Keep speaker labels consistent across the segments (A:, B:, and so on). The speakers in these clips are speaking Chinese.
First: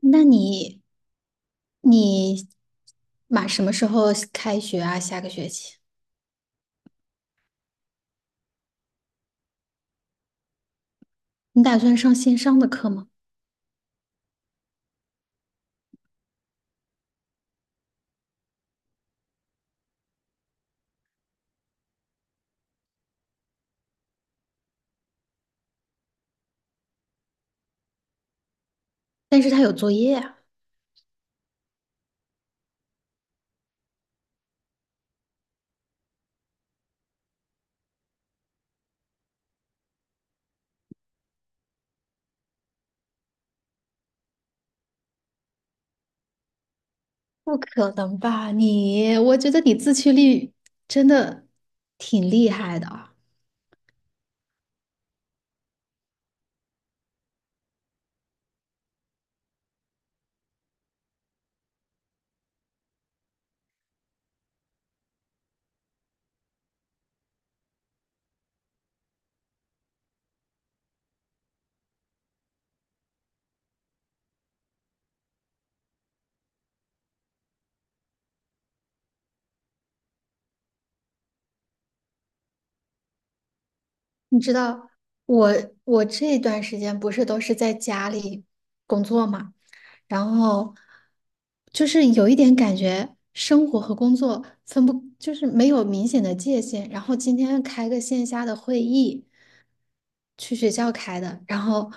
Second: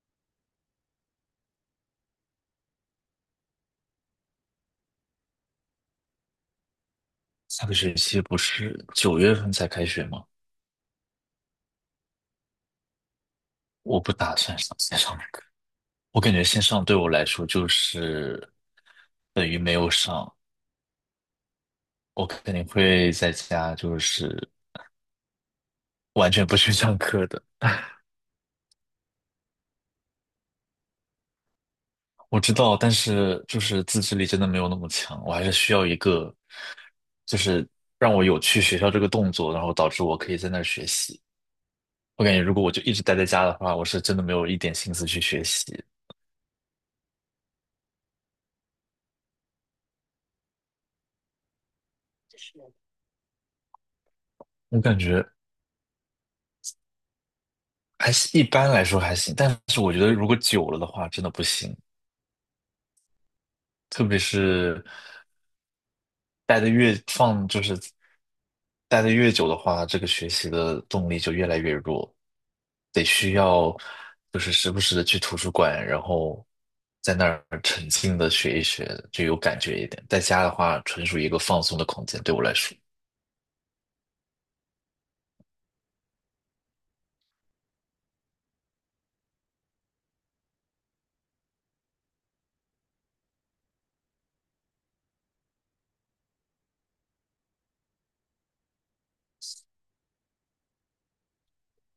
A: 那你马什么时候开学啊？下个学期
B: 下个学期不是九月份才开学吗？
A: 你打算上线上的课吗？
B: 我不打算上线上的课，我感觉线上对我来说就是等于没有上，我肯定会在家就是完全不去上课的。
A: 但是他有作业啊，
B: 我知道，但是就是自制力真的没有那么强，我还是需要一个就是让我有去学校这个动作，然后导致我可以在那儿学习。我感觉如果我就一直待在家的话，我是真的没有一点心思去学习。
A: 不可能吧？我觉得你自驱力真的挺厉害的啊。
B: 我感觉。还是一般来说还行，但是我觉得如果久了的话，真的不行。特别是待的越放，就是待的越久的话，这个学习的动力就越来越弱，得需要就是时不时的去图书馆，然后在那儿沉浸的学一学，就有感觉一点。在家的话，纯属一个放松的空间，对我来说。
A: 你知道我我这段时间不是都是在家里工作嘛，然后就是有一点感觉生活和工作分不，就是没有明显的界限。然后今天开个线下的会议。去学校开的，然后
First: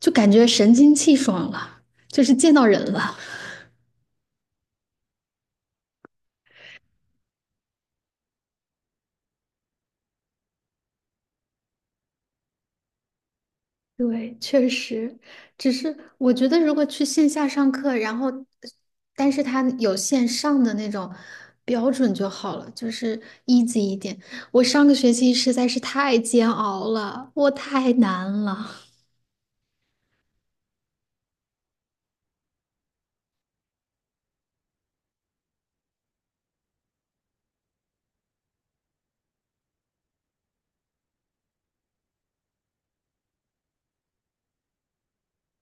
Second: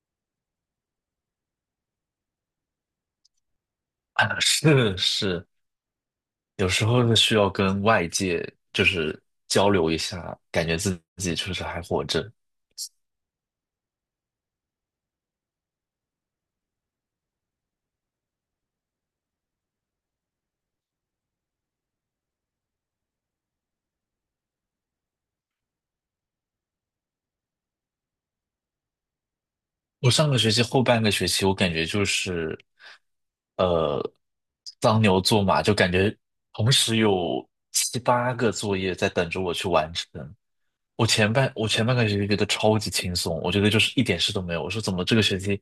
A: 就感觉神清气爽了，就是见到人了。
B: 啊，是是，有时候是需要跟外界就是交流一下，感觉自己确实还活着。
A: 对，确实，只是我觉得如果去线下上课，但是他有线上的那种标准就好了，就是 easy 一点。我上个学期实在是太煎熬了，我太难了，
B: 我上个学期后半个学期，我感觉就是，呃，当牛做马，就感觉同时有七八个作业在等着我去完成。我前半个学期觉得超级轻松，我觉得就是一点事都没有。我说怎么这个学期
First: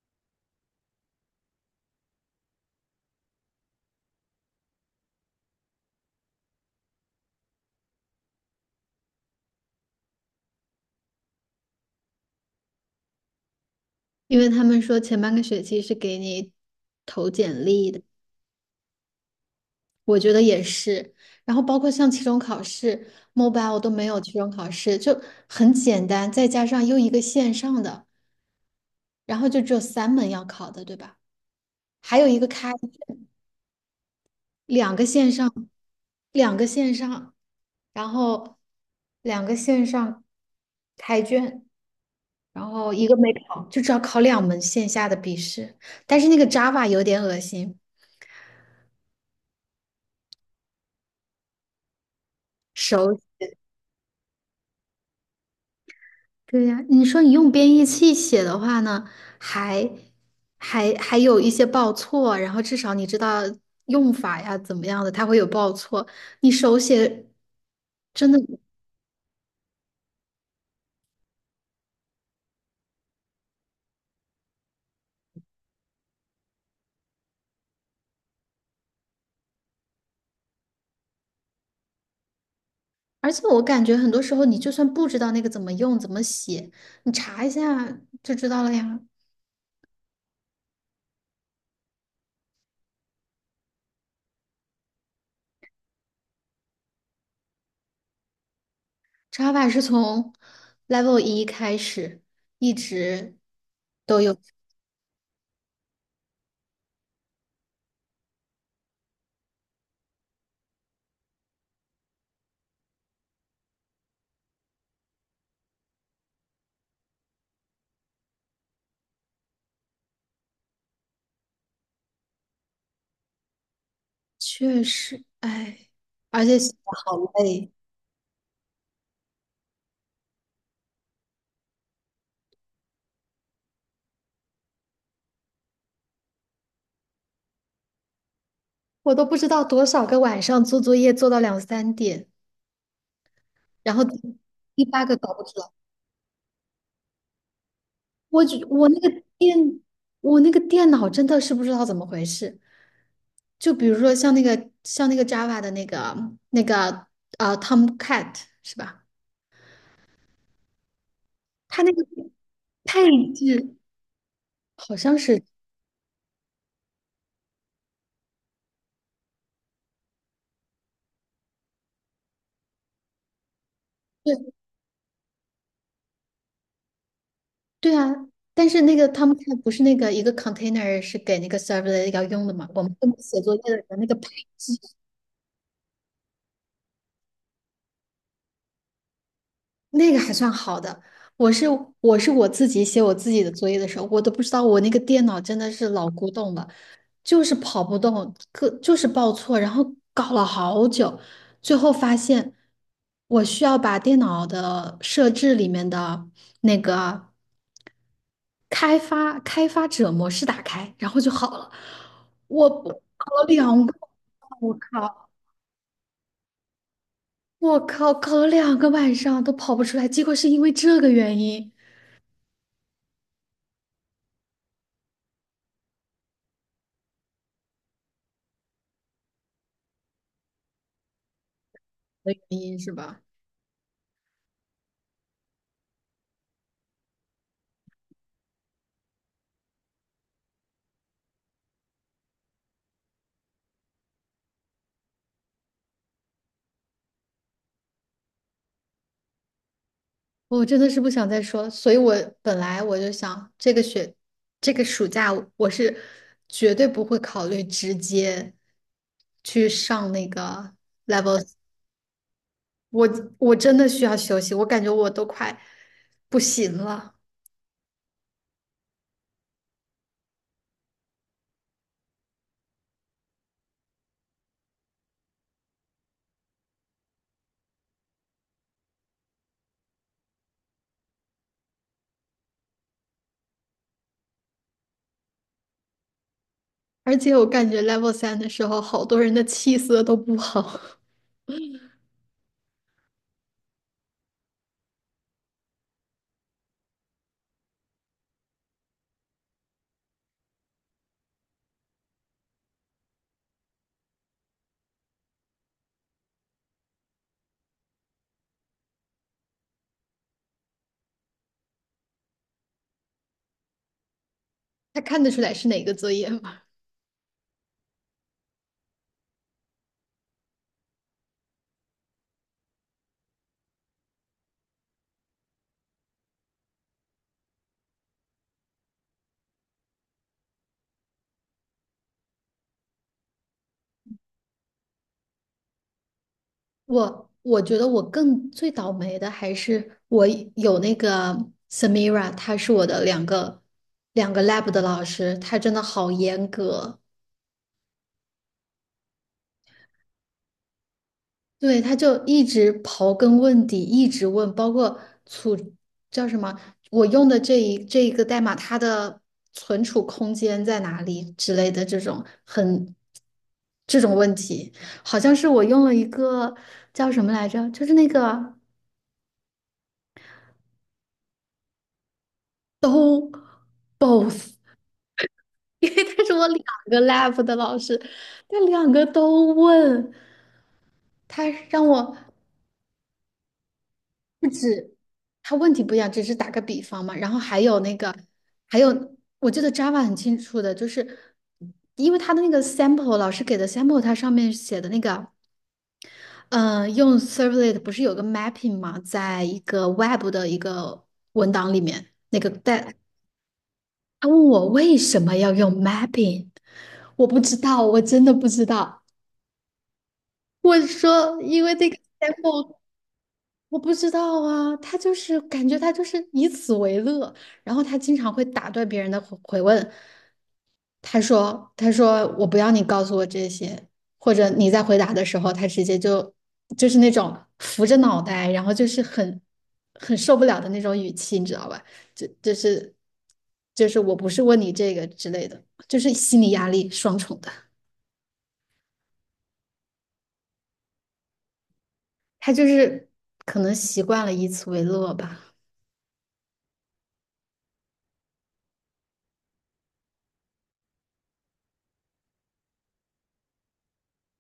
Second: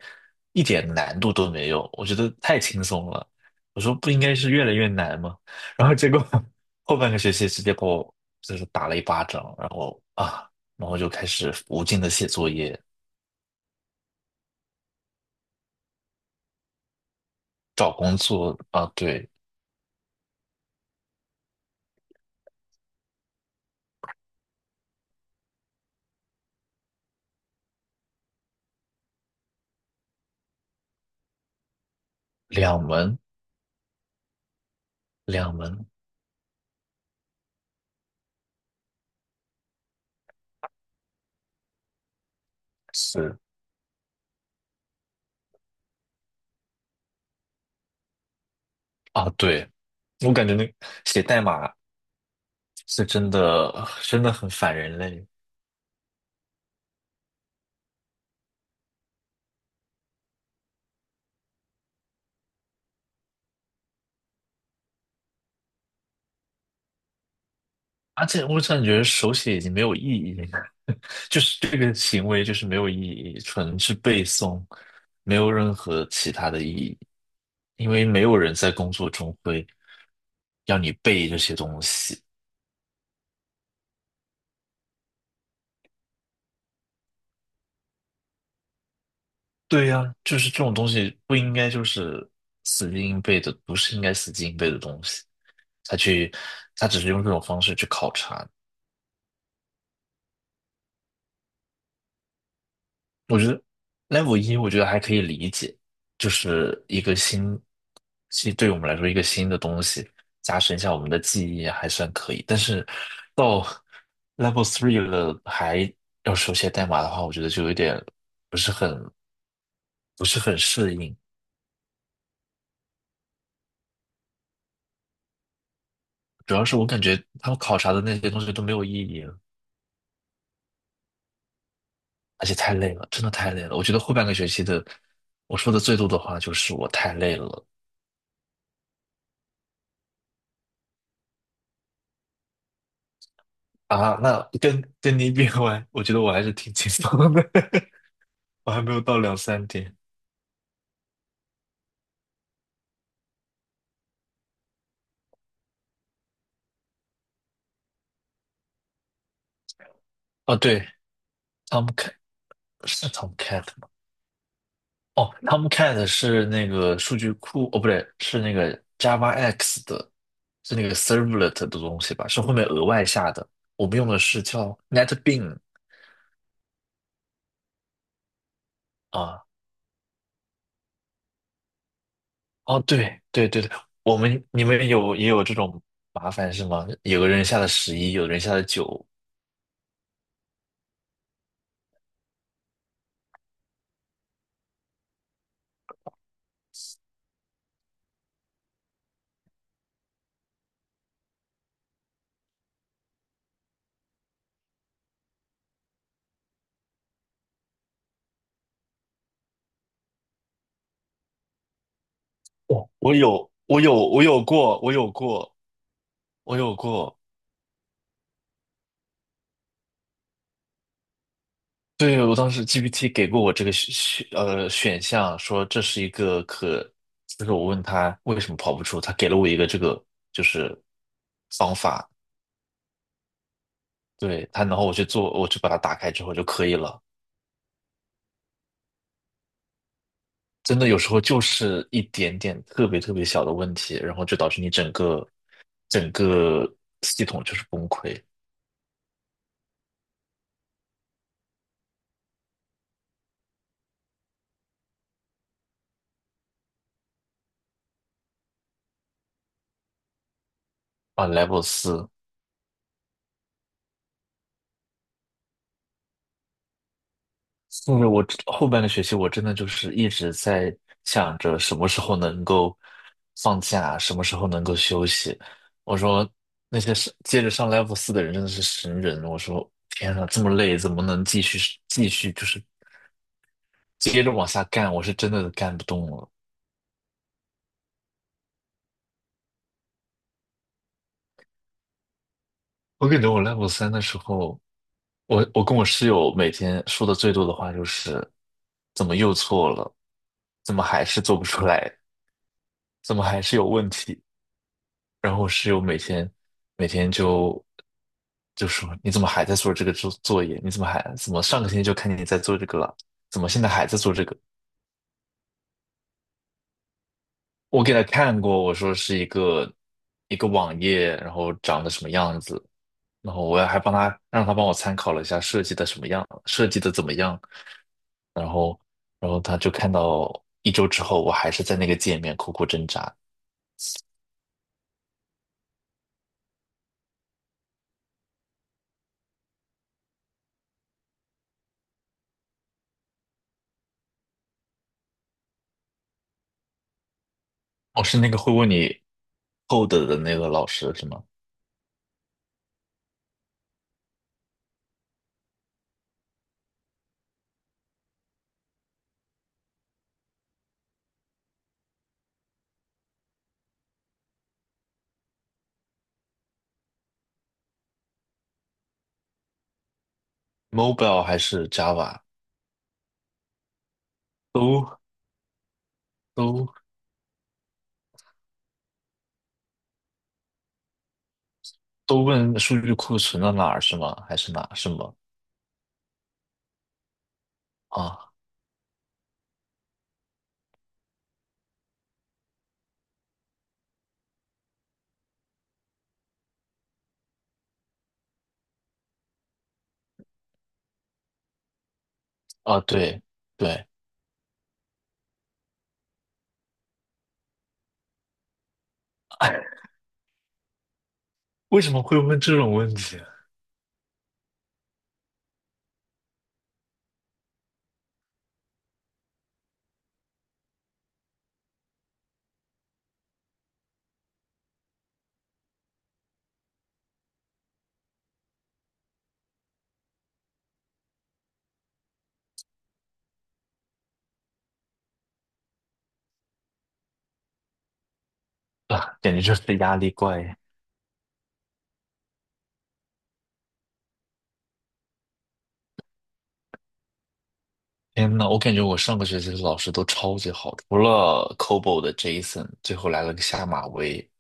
B: 一点难度都没有？我觉得太轻松了。我说不应该是越来越难吗？然后结果 后半个学期直接把我就是打了一巴掌，然后啊，然后就开始无尽的写作业、
A: 因为他们说前半个学期是给你投简历
B: 找
A: 的。
B: 工作啊，对。
A: 我觉得也是。然后包括像期中考试，mobile 都没有期中考试，就很简单，再加上又一个线上的，然后就只有3门要考的，对吧？还有一个开，
B: 两门，
A: 两个线上，
B: 两门
A: 两个线上，然后两个线上开卷，然后一个没
B: 是
A: 考，就只要考2门线下的笔试。但是那个 Java 有点恶心，
B: 啊，对，我感觉那写代码是真
A: 手。
B: 的，真的很反人类，
A: 对呀，你说你用编译器写的话呢，还还有一些报错，然后至少你知道用法呀怎么样的，它会有报错。你手写
B: 而
A: 真的，
B: 且我感觉手写已经没有意义了，就是这个行为就是没有意义，纯是背诵，没有任何其他的意义，因为没有人在工作中会要你背这些东西。
A: 而且我感觉很多时候你就算不知道那个怎么用、怎么写，你查一下就知道了呀。
B: 对呀，就是这种东西不应该就是死记硬背的，不是应该死记硬背的东西。他去，他只是用这种方式去考察。
A: 查法是从 Level 1开始一直
B: 我觉得
A: 都
B: level
A: 有，
B: 一，我觉得还可以理解，就是一个新，其实对我们来说一个新的东西，加深一下我们的记忆还算可以。但是 level three 了，还要手写代码的话，我觉得就有点不是很不是很适应。
A: 确实，哎，而
B: 主
A: 且
B: 要
A: 写的
B: 是我感
A: 好
B: 觉他们
A: 累。
B: 考察的那些东西都没有意义。而且太累了，真的太累了。我觉得后半个学期的，我说的最多的话就是我太累了
A: 我都不知道多少个晚上做作业做到两三点，然后第
B: 啊。那跟
A: 第八个
B: 跟你
A: 搞不
B: 比
A: 出来。
B: 完，我觉得我还是挺轻松的，
A: 我就
B: 我还
A: 我
B: 没
A: 那
B: 有到
A: 个
B: 两三
A: 电，
B: 点。
A: 我那个电脑真的是不知道怎么回事。就比如说像那个 Java 的那个 Tomcat 是吧？
B: 哦，对
A: 它那个
B: ，Tomcat
A: 配
B: 是 Tomcat
A: 置
B: 吗？
A: 好像
B: 哦
A: 是
B: ，Tomcat 是那个数据库，哦，不对，是那个 Java X 的，是那个 Servlet 的东西吧？是后面额外下的。我们用的是
A: 对
B: 叫 n e t b e a n
A: 对啊，但是那个
B: 啊。
A: Tomcat 不是那个一个 container 是给那个 server 要用的嘛？
B: 哦，
A: 我们这么
B: 对
A: 写
B: 对
A: 作业
B: 对对，
A: 的人那个
B: 我
A: 配
B: 们你
A: 置。
B: 们有也有这种麻烦是吗？有个人下了十一，有人下了九。
A: 那个还算好的。我是我是我自己写我自己的作业的时候，我都不知道我那个电脑真的是老古董了，就是跑不动，个就是报错，然后搞了好久，最后发现我需要把电脑的设置里面的那个开发者模式打开，然后就好了。我
B: 哦，我
A: 搞了
B: 有，我
A: 两个，
B: 有，我有
A: 我
B: 过，我有
A: 靠，
B: 过，我有过。
A: 我靠，搞了两个晚上都跑不出来，结果是因为这个原因
B: 对，我当时 GPT 给过我这个选项，说这是一个可，就是我问他为什么跑不出，他给了我一个这个就是方法，
A: 的原因是吧？
B: 对他，然后我去做，我去把它打开之后就可以了。真的有时候就是一点点特别特别小的问题，然后就导致你整个系统就是崩溃
A: 我真的是不想再说所以我本来我就想，这个学，这个暑假我是绝对不会考虑直接去上那个
B: 啊
A: level，
B: ，level 四。
A: 我我真的需要休息，我感觉我都快不行了，
B: 甚至我后半个学期，我真的就是一直在想着什么时候能够放假，什么时候能够休息。我说那些是接着上 level 四的人真的是神人。我说天呐，这么累，怎么能继续就是接着往下干？我是真的干不动了。
A: 而且我感觉 level 3的时候，好多人的气色都不好，
B: 我感觉我 level 3的时候。我跟我室友每天说的最多的话就是，怎么又错了？怎么还是做不出来？怎么还是有问题？然后我室友每天就说你怎么还在做这个作业？你怎么还怎么上个星期就看见你在做这个了？怎么现在还在做这个？
A: 他看得出来是哪个作业吗？
B: 我给他看过，我说是一个网页，然后长得什么样子，然后我还让他帮我参考了一下设计的什么样，设计的怎么样。然后，他就看到一周之后，我还是在那个界面苦苦挣扎。
A: 我觉得我更最倒霉的还是我有那个 Samira，她是我的两个 lab 的老师，她真的好严格，
B: 哦，是那个会问你 code 的那个老师是吗
A: 对，她就一直刨根问底，一直问，包括储叫什么，我用的这一个代码，它的存储空间在哪里之类的这种这种问题，好像是我用了一个叫什么来着，就是那个。
B: ？Mobile 还是 Java
A: 都 both
B: 都
A: 但是我两
B: 都
A: 个 lab 的老师，他两个都问，他让我
B: 都问数据库存到哪儿是吗？还是哪是吗？
A: 他问题不一样，只是打个比方嘛。
B: 啊
A: 还有我记得 Java 很清楚的，就是因为他的那个 sample 老师给的 sample，它上面写的那个，呃，用 servlet 不是有个 mapping 嘛，在一个 web 的一个文档里面，
B: 啊？
A: 但
B: 对对，
A: 他问我为什么要用 mapping，我不知道，我真的不知道。我说，因为
B: 为
A: 这
B: 什
A: 个
B: 么
A: 节
B: 会问这种
A: 目
B: 问题
A: 我不知道啊，他就是以此为乐，然后他经常会打断别人的回问，他说我不要你告诉我这些，或者你在回答的时候，他直接就那种扶着脑袋，然后就是很受不了的那种语气，你知道吧？就就是就是我不是问你这个之类的，就是心理压力双重的，
B: 啊？感觉就是压力怪。
A: 他就是可能习惯了以此为乐吧。
B: 天呐，我感觉我上个学期的老师都超级好的，除了 COBOL 的 Jason，最后来了个下马威，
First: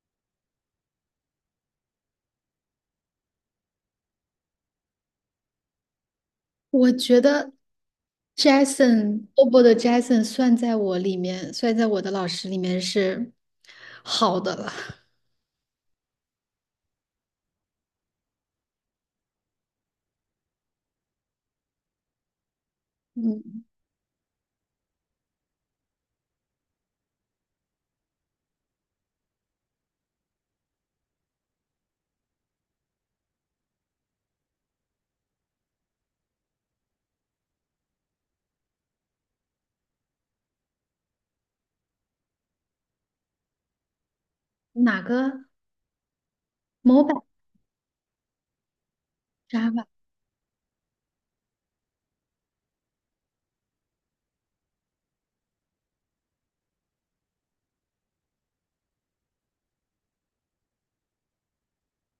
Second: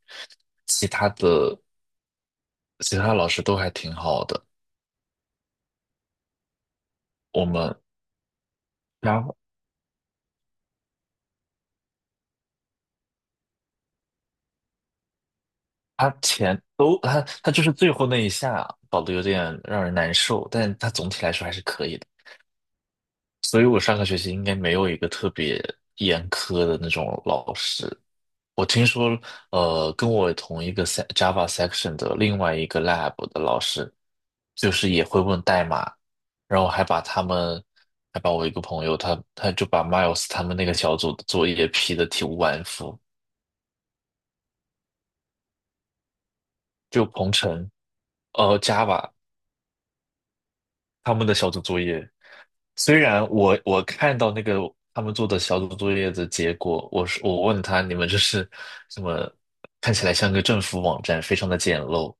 B: 其他的。其他老师都还挺好的。
A: 我觉
B: 我
A: 得
B: 们，然
A: Jason
B: 后
A: Obo 的 Jason 算在我的老师里面是好的了。
B: 他前都他他就是最后那一下搞得有点让人难受，但他总体来说还是可以的。所
A: 嗯，
B: 以我上个学期应该没有一个特别严苛的那种老师。我听说，跟我同一个 Java section 的另外一个 lab 的老师，就是也会问代码，然后还把我一个朋友，他就把 Miles 他们那个小组的作业批得体无完肤。
A: 哪个 m o
B: 就
A: b i l
B: 鹏程，Java
A: Java
B: 他们的小组作业，虽然我看到那个他们做的小组作业的结果，我问他你们这是什么？看起来像个政府网站，非常的简陋，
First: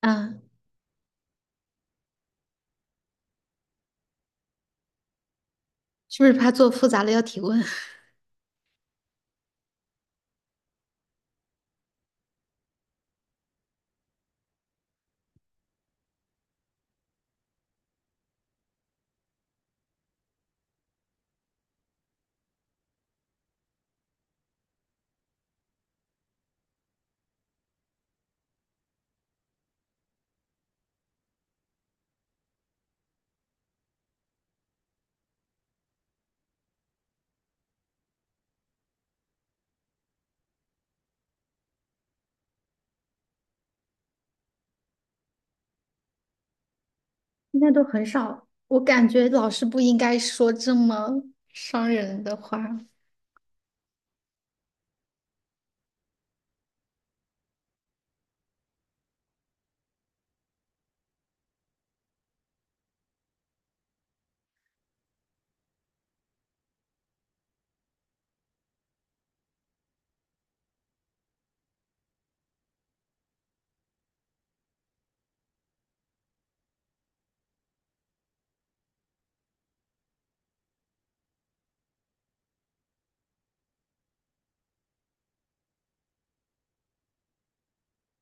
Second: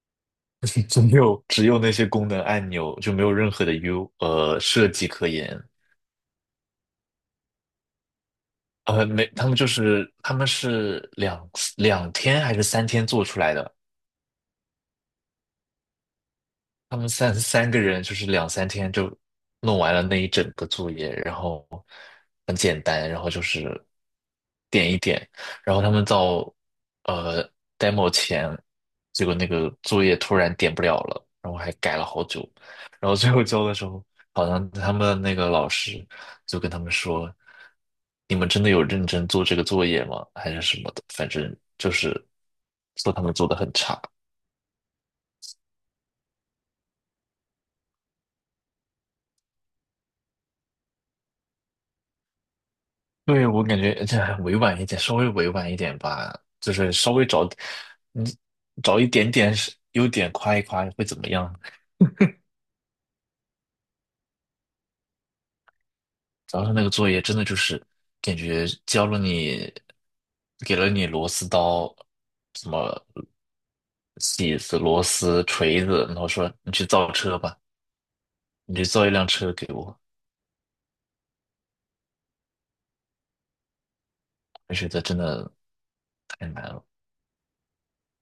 A: 啊？
B: 只有那些功能按钮，就没有任何的 设计可言。
A: 是不是怕做复杂了要提问？
B: 没，他们是两天还是三天做出来的，他们三个人就是两三天就弄完了那一整个作业，然后很简单，然后就是点一点，然后他们到呃 demo 前，结果那个作业突然点不了了，然后还改了好久，然后最后交的时候，好像他们那个老师就跟他们说："你们真的有认真做这个作业吗？还是什么的？反正就是说他们做的很差。"
A: 现在都很少，我感觉老师不应该说这么伤人的话。
B: 对，我感觉这还委婉一点，稍微委婉一点吧，就是稍微找，你找一点点是优点夸一夸会怎么样？主要是那个作业真的就是感觉教了你，给了你螺丝刀，什么起子、螺丝、锤子，然后说你去造车吧，你去造一辆车给我，我觉得真的太难了。